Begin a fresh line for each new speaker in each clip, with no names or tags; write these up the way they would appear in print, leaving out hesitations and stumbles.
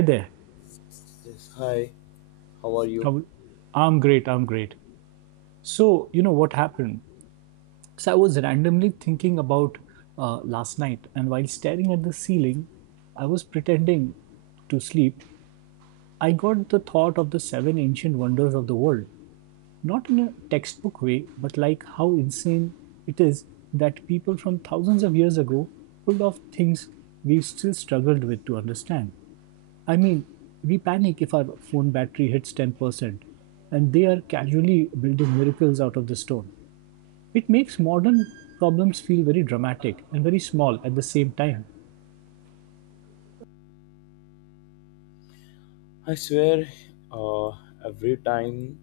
Hi there.
Yes, hi, how are you?
I'm great. I'm great. So, you know what happened? So, I was randomly thinking about last night, and while staring at the ceiling, I was pretending to sleep. I got the thought of the seven ancient wonders of the world, not in a textbook way, but like how insane it is that people from thousands of years ago pulled off things we still struggled with to understand. I mean, we panic if our phone battery hits 10%, and they are casually building miracles out of the stone. It makes modern problems feel very dramatic and very small at the same time.
I swear, uh, every time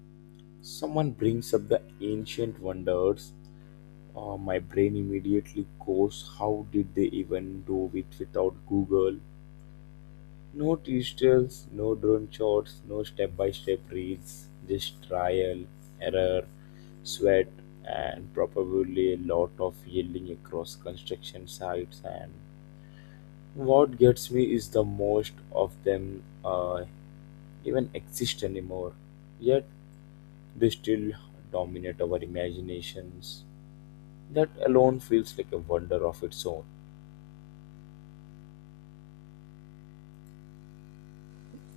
someone brings up the ancient wonders, my brain immediately goes, how did they even do it without Google? No tutorials, no drone shots, no step-by-step reads, just trial, error, sweat, and probably a lot of yelling across construction sites. And what gets me is the most of them even exist anymore. Yet they still dominate our imaginations. That alone feels like a wonder of its own.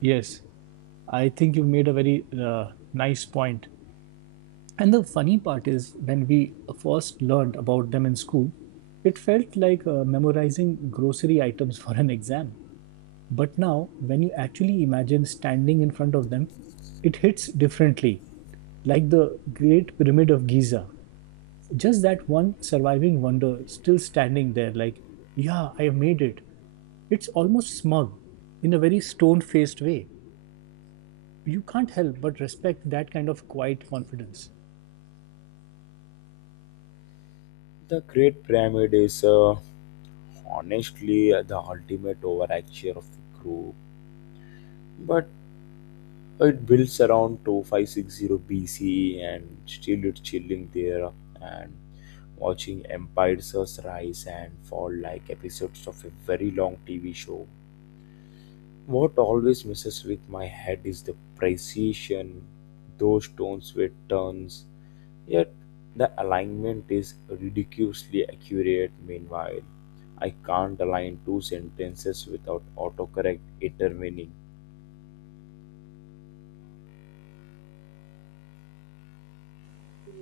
Yes, I think you've made a very nice point. And the funny part is, when we first learned about them in school, it felt like memorizing grocery items for an exam. But now, when you actually imagine standing in front of them, it hits differently, like the Great Pyramid of Giza. Just that one surviving wonder still standing there, like, yeah, I have made it. It's almost smug in a very stone faced way. You can't help but respect that kind of quiet confidence.
The Great Pyramid is honestly the ultimate overachiever of the group, but it builds around 2560 BCE and still it's chilling there and watching empires rise and fall like episodes of a very long TV show. What always messes with my head is the precision. Those stones were turns, yet the alignment is ridiculously accurate. Meanwhile, I can't align two sentences without autocorrect intervening.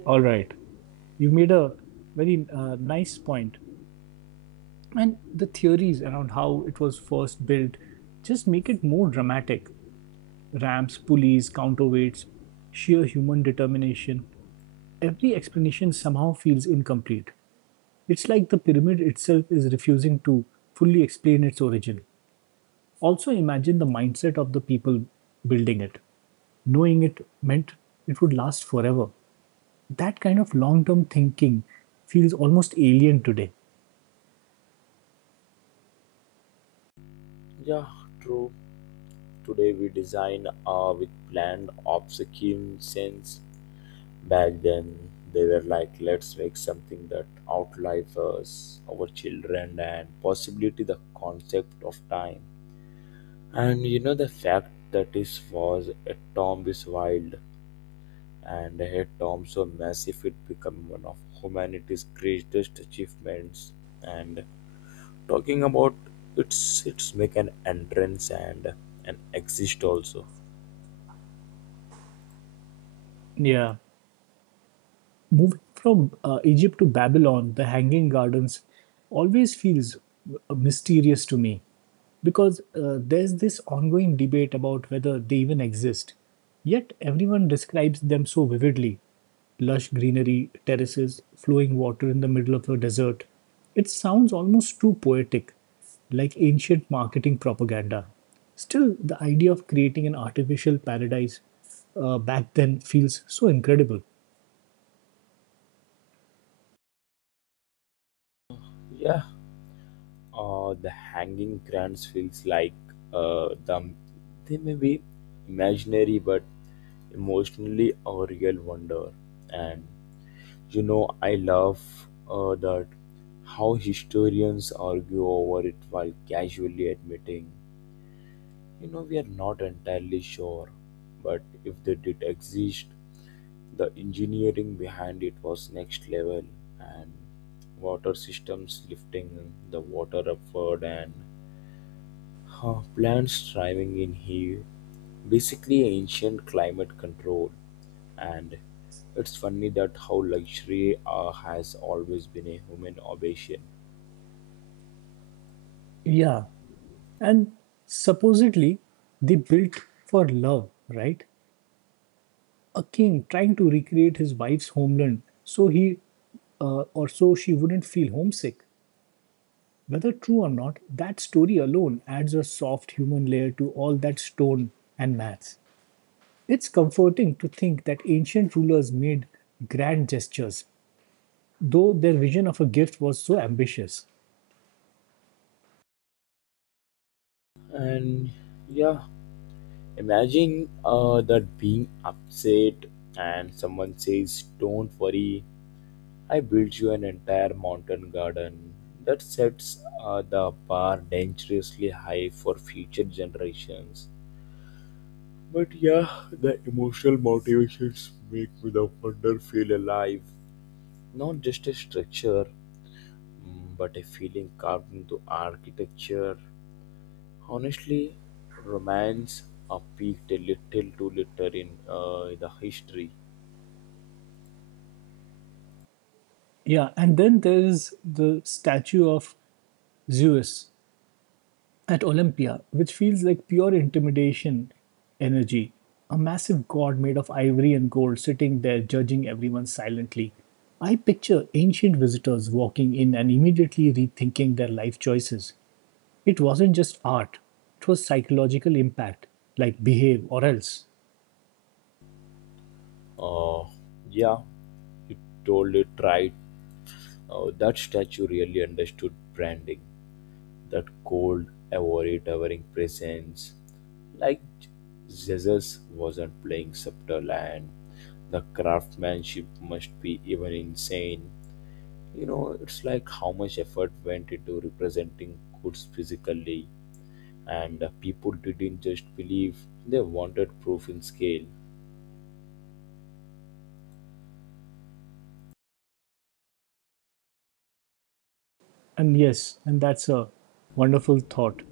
All right. You made a very nice point. And the theories around how it was first built just make it more dramatic. Ramps, pulleys, counterweights, sheer human determination. Every explanation somehow feels incomplete. It's like the pyramid itself is refusing to fully explain its origin. Also, imagine the mindset of the people building it, knowing it meant it would last forever. That kind of long term thinking feels almost alien today.
Yeah, true. Today we design with planned obsolescence. Back then, they were like, let's make something that outlives us, our children, and possibly the concept of time. And you know the fact that this was a tomb is wild, and a tomb so massive it became one of humanity's greatest achievements. And talking about its make an entrance and an exist also.
Yeah. Moving from Egypt to Babylon, the Hanging Gardens always feels mysterious to me because there's this ongoing debate about whether they even exist. Yet everyone describes them so vividly: lush greenery, terraces, flowing water in the middle of a desert. It sounds almost too poetic, like ancient marketing propaganda. Still, the idea of creating an artificial paradise back then feels so incredible.
Yeah, the hanging grants feels like uh, the they may be imaginary but emotionally a real wonder. And you know, I love that how historians argue over it while casually admitting, you know, we are not entirely sure, but if they did exist, the engineering behind it was next level, and water systems lifting the water upward, and plants thriving in here, basically ancient climate control. And it's funny that how luxury has always been a human obsession.
Yeah. And supposedly, they built for love, right? A king trying to recreate his wife's homeland so he or so she wouldn't feel homesick. Whether true or not, that story alone adds a soft human layer to all that stone and maths. It's comforting to think that ancient rulers made grand gestures, though their vision of a gift was so ambitious.
And yeah, imagine that being upset and someone says, don't worry, I built you an entire mountain garden. That sets the bar dangerously high for future generations. But yeah, the emotional motivations make me the wonder feel alive. Not just a structure, but a feeling carved into architecture. Honestly, romance peaked a little too little in the history.
Yeah, and then there is the statue of Zeus at Olympia, which feels like pure intimidation energy. A massive god made of ivory and gold sitting there judging everyone silently. I picture ancient visitors walking in and immediately rethinking their life choices. It wasn't just art, it was psychological impact, like behave or else.
Uh, yeah, you told it right. That statue really understood branding. That cold, ivory towering presence, like Jesus wasn't playing subtle, and the craftsmanship must be even insane. You know, it's like how much effort went into representing goods physically, and people didn't just believe, they wanted proof in scale.
And yes, and that's a wonderful thought.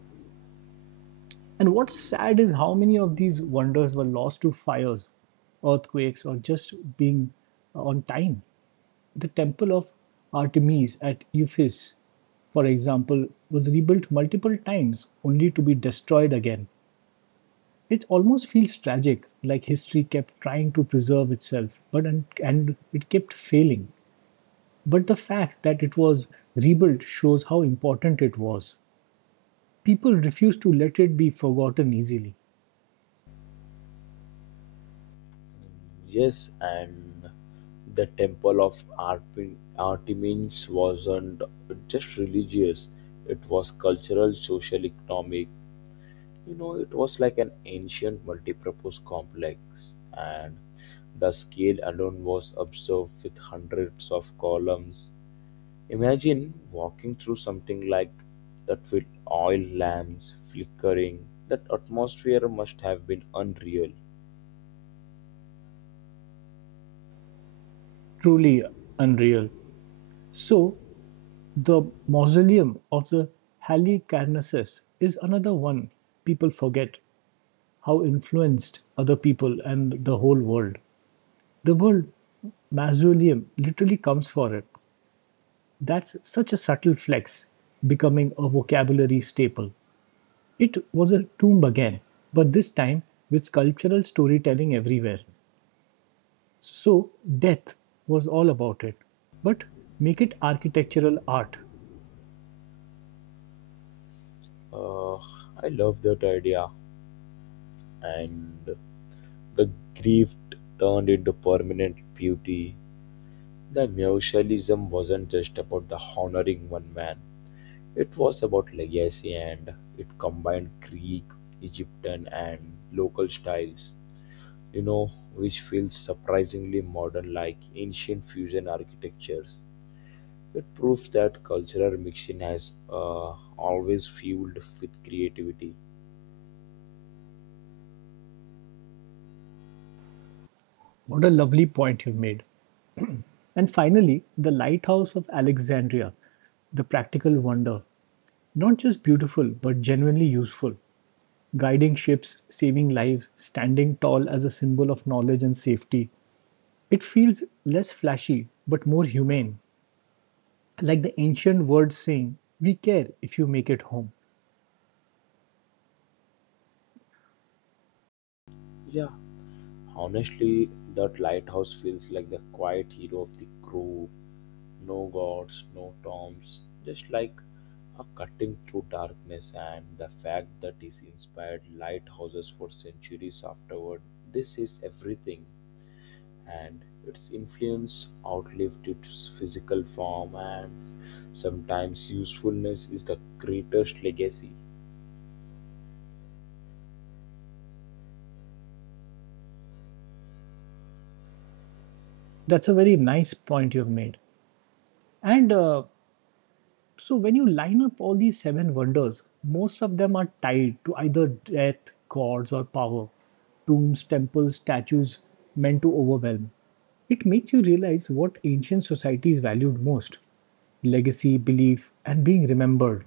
And what's sad is how many of these wonders were lost to fires, earthquakes, or just being on time. The temple of Artemis at Ephesus, for example, was rebuilt multiple times only to be destroyed again. It almost feels tragic, like history kept trying to preserve itself, but and it kept failing. But the fact that it was rebuilt shows how important it was. People refused to let it be forgotten easily.
Yes, and the temple of Artemis wasn't just religious, it was cultural, social, economic. You know, it was like an ancient multipurpose complex, and the scale alone was observed with hundreds of columns. Imagine walking through something like that with oil lamps flickering. That atmosphere must have been unreal.
Truly unreal. So, the mausoleum of the Halicarnassus is another one people forget how influenced other people and the whole world. The word Masdulium literally comes for it. That's such a subtle flex, becoming a vocabulary staple. It was a tomb again, but this time with sculptural storytelling everywhere. So, death was all about it. But make it architectural art.
Uh, I love that idea, and the grief turned into permanent beauty. The Mutualism wasn't just about the honoring one man, it was about legacy, and it combined Greek, Egyptian, and local styles, you know, which feels surprisingly modern, like ancient fusion architectures. It proves that cultural mixing has always fueled with creativity.
What a lovely point you made. And finally, the Lighthouse of Alexandria, the practical wonder. Not just beautiful, but genuinely useful, guiding ships, saving lives, standing tall as a symbol of knowledge and safety. It feels less flashy but more humane. Like the ancient words saying, "We care if you make it home."
Yeah, honestly, that lighthouse feels like the quiet hero of the crew. No gods, no tombs, just like a cutting through darkness, and the fact that it inspired lighthouses for centuries afterward. This is everything, and its influence outlived its physical form, and sometimes usefulness is the greatest legacy.
That's a very nice point you've made. And so, when you line up all these seven wonders, most of them are tied to either death, gods, or power: tombs, temples, statues meant to overwhelm. It makes you realize what ancient societies valued most: legacy, belief, and being remembered,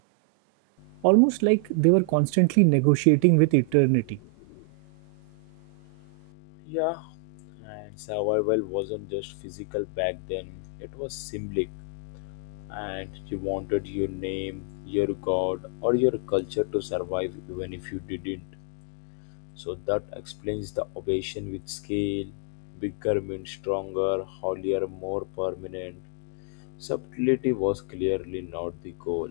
almost like they were constantly negotiating with eternity.
Yeah, and survival wasn't just physical back then, it was symbolic, and you wanted your name, your god, or your culture to survive even if you didn't. So that explains the obsession with scale. Bigger means stronger, holier, more permanent. Subtlety was clearly not the goal.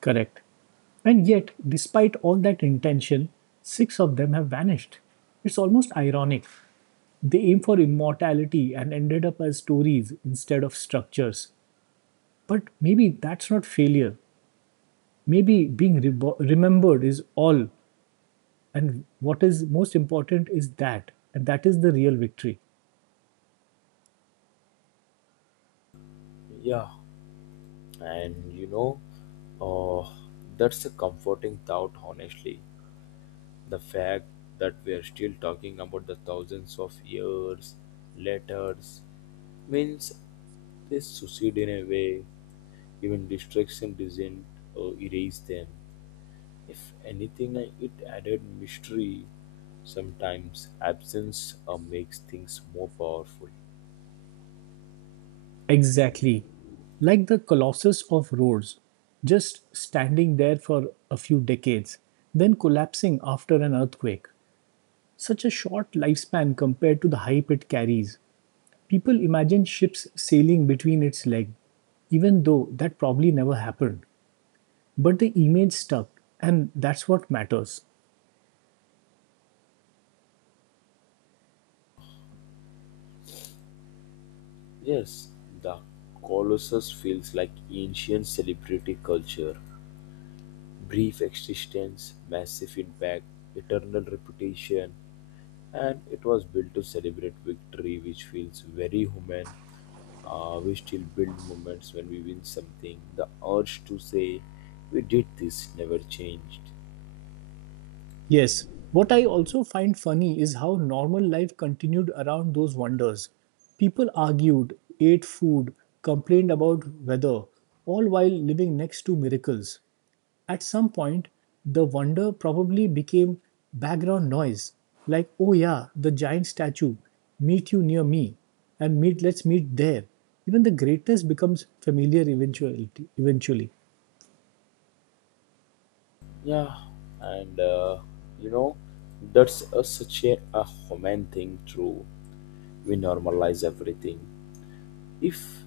Correct. And yet, despite all that intention, six of them have vanished. It's almost ironic. They aim for immortality and ended up as stories instead of structures. But maybe that's not failure. Maybe being remembered is all. And what is most important is that. And that is the real victory.
Yeah, and you know, uh, that's a comforting thought, honestly. The fact that we are still talking about the thousands of years, letters, means they succeed in a way. Even distraction didn't erase them. If anything, it added mystery. Sometimes absence makes things more powerful.
Exactly. Like the Colossus of Rhodes, just standing there for a few decades, then collapsing after an earthquake. Such a short lifespan compared to the hype it carries. People imagine ships sailing between its legs, even though that probably never happened. But the image stuck, and that's what matters.
Yes, the Colossus feels like ancient celebrity culture. Brief existence, massive impact, eternal reputation, and it was built to celebrate victory, which feels very human. We still build moments when we win something. The urge to say, we did this, never changed.
Yes. What I also find funny is how normal life continued around those wonders. People argued, ate food, complained about weather, all while living next to miracles. At some point, the wonder probably became background noise, like, oh yeah, the giant statue, meet you near me, and meet let's meet there. Even the greatness becomes familiar eventuality eventually.
Yeah, and you know, that's a human thing, true. We normalize everything. If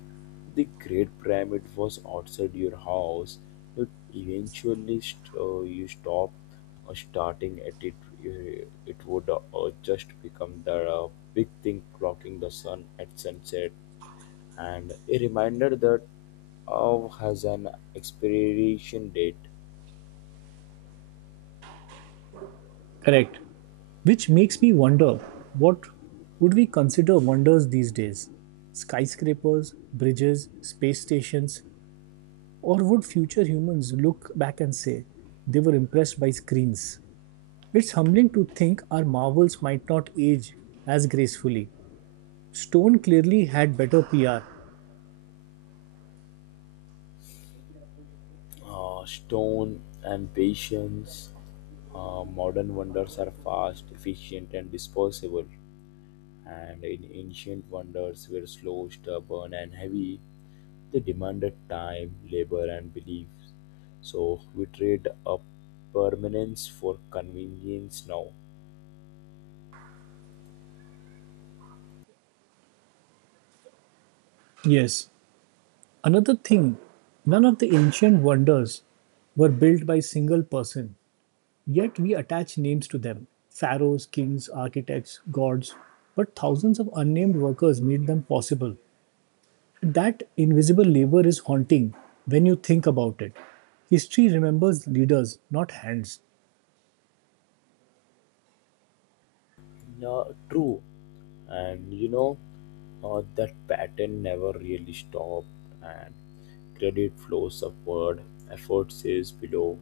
the Great Pyramid was outside your house, you'd eventually you stop starting at it. It would just become the big thing clocking the sun at sunset and a reminder that Av has an expiration date.
Correct. Which makes me wonder what would we consider wonders these days? Skyscrapers, bridges, space stations, or would future humans look back and say they were impressed by screens? It's humbling to think our marvels might not age as gracefully. Stone clearly had better PR.
Stone and patience, modern wonders are fast, efficient, and disposable. And in ancient wonders were slow, stubborn, and heavy. They demanded time, labor, and beliefs. So we trade up permanence for convenience now.
Yes. Another thing, none of the ancient wonders were built by single person. Yet we attach names to them: pharaohs, kings, architects, gods. But thousands of unnamed workers made them possible. That invisible labor is haunting when you think about it. History remembers leaders, not hands.
No, true. And you know, that pattern never really stopped, and credit flows upward, effort is below,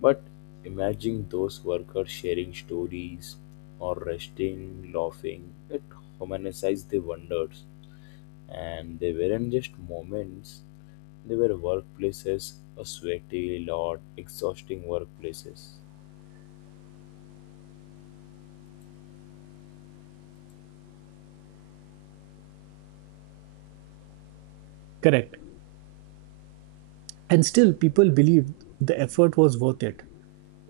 but imagine those workers sharing stories or resting laughing it, humanized the wonders, and they weren't just moments, they were workplaces, a sweaty lot exhausting workplaces.
Correct. And still, people believed the effort was worth it.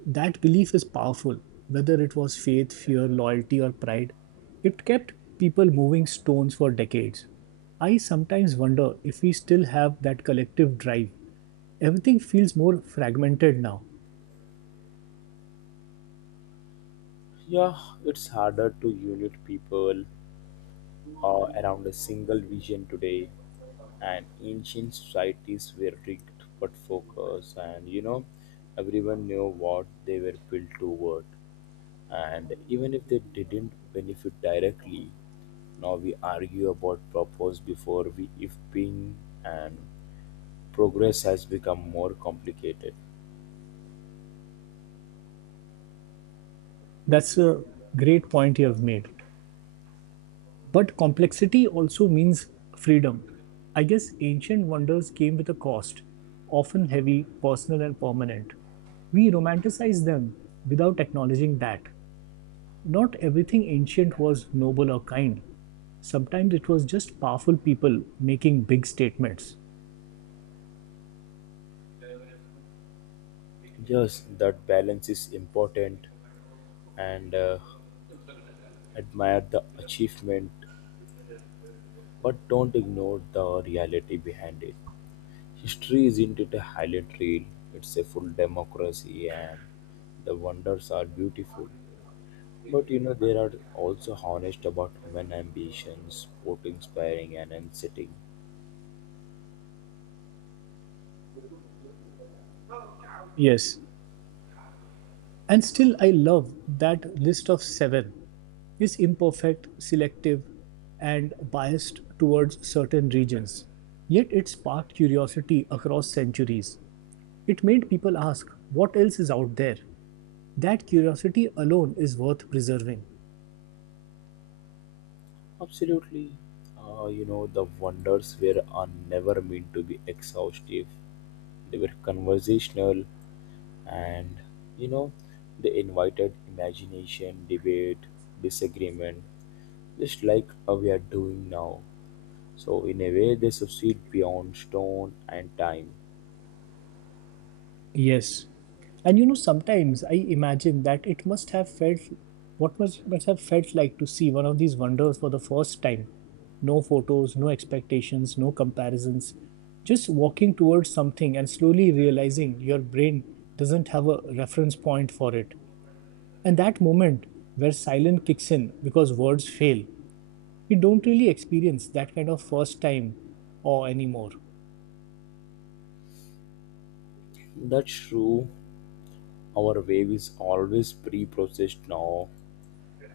That belief is powerful, whether it was faith, fear, loyalty, or pride. It kept people moving stones for decades. I sometimes wonder if we still have that collective drive. Everything feels more fragmented now.
Yeah, it's harder to unite people around a single vision today, and ancient societies were rigged but focused, and you know, everyone knew what they were built toward, and even if they didn't benefit directly, now we argue about purpose before we if being, and progress has become more complicated.
That's a great point you have made. But complexity also means freedom. I guess ancient wonders came with a cost, often heavy, personal, and permanent. We romanticize them without acknowledging that. Not everything ancient was noble or kind. Sometimes it was just powerful people making big statements.
Yes, that balance is important, and admire the achievement but don't ignore the reality behind it. History isn't it a highlight reel? It's a full democracy, and the wonders are beautiful. But you know, there are also honest about human ambitions, sport inspiring and unsettling.
Yes. And still, I love that list of seven is imperfect, selective, and biased towards certain regions. Yet it sparked curiosity across centuries. It made people ask, what else is out there? That curiosity alone is worth preserving.
Absolutely. You know, the wonders were are never meant to be exhaustive. They were conversational, and, you know, they invited imagination, debate, disagreement, just like we are doing now. So, in a way, they succeed beyond stone and time.
Yes. And you know, sometimes I imagine that it must have felt must have felt like to see one of these wonders for the first time. No photos, no expectations, no comparisons. Just walking towards something and slowly realizing your brain doesn't have a reference point for it. And that moment where silence kicks in because words fail, we don't really experience that kind of first time or anymore.
That's true. Our wave is always pre processed now,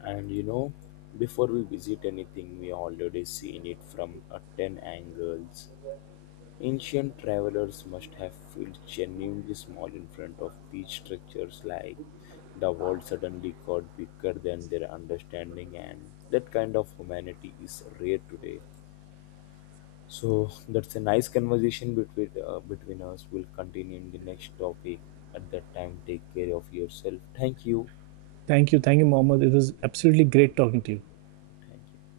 and you know, before we visit anything, we already seen it from a 10 angles. Ancient travelers must have felt genuinely small in front of these structures, like the world suddenly got bigger than their understanding, and that kind of humanity is rare today. So that's a nice conversation between us. We'll continue in the next topic. At that time, take care of yourself. Thank you.
Thank you. Thank you, Mohammed. It was absolutely great talking to you.
Thank you.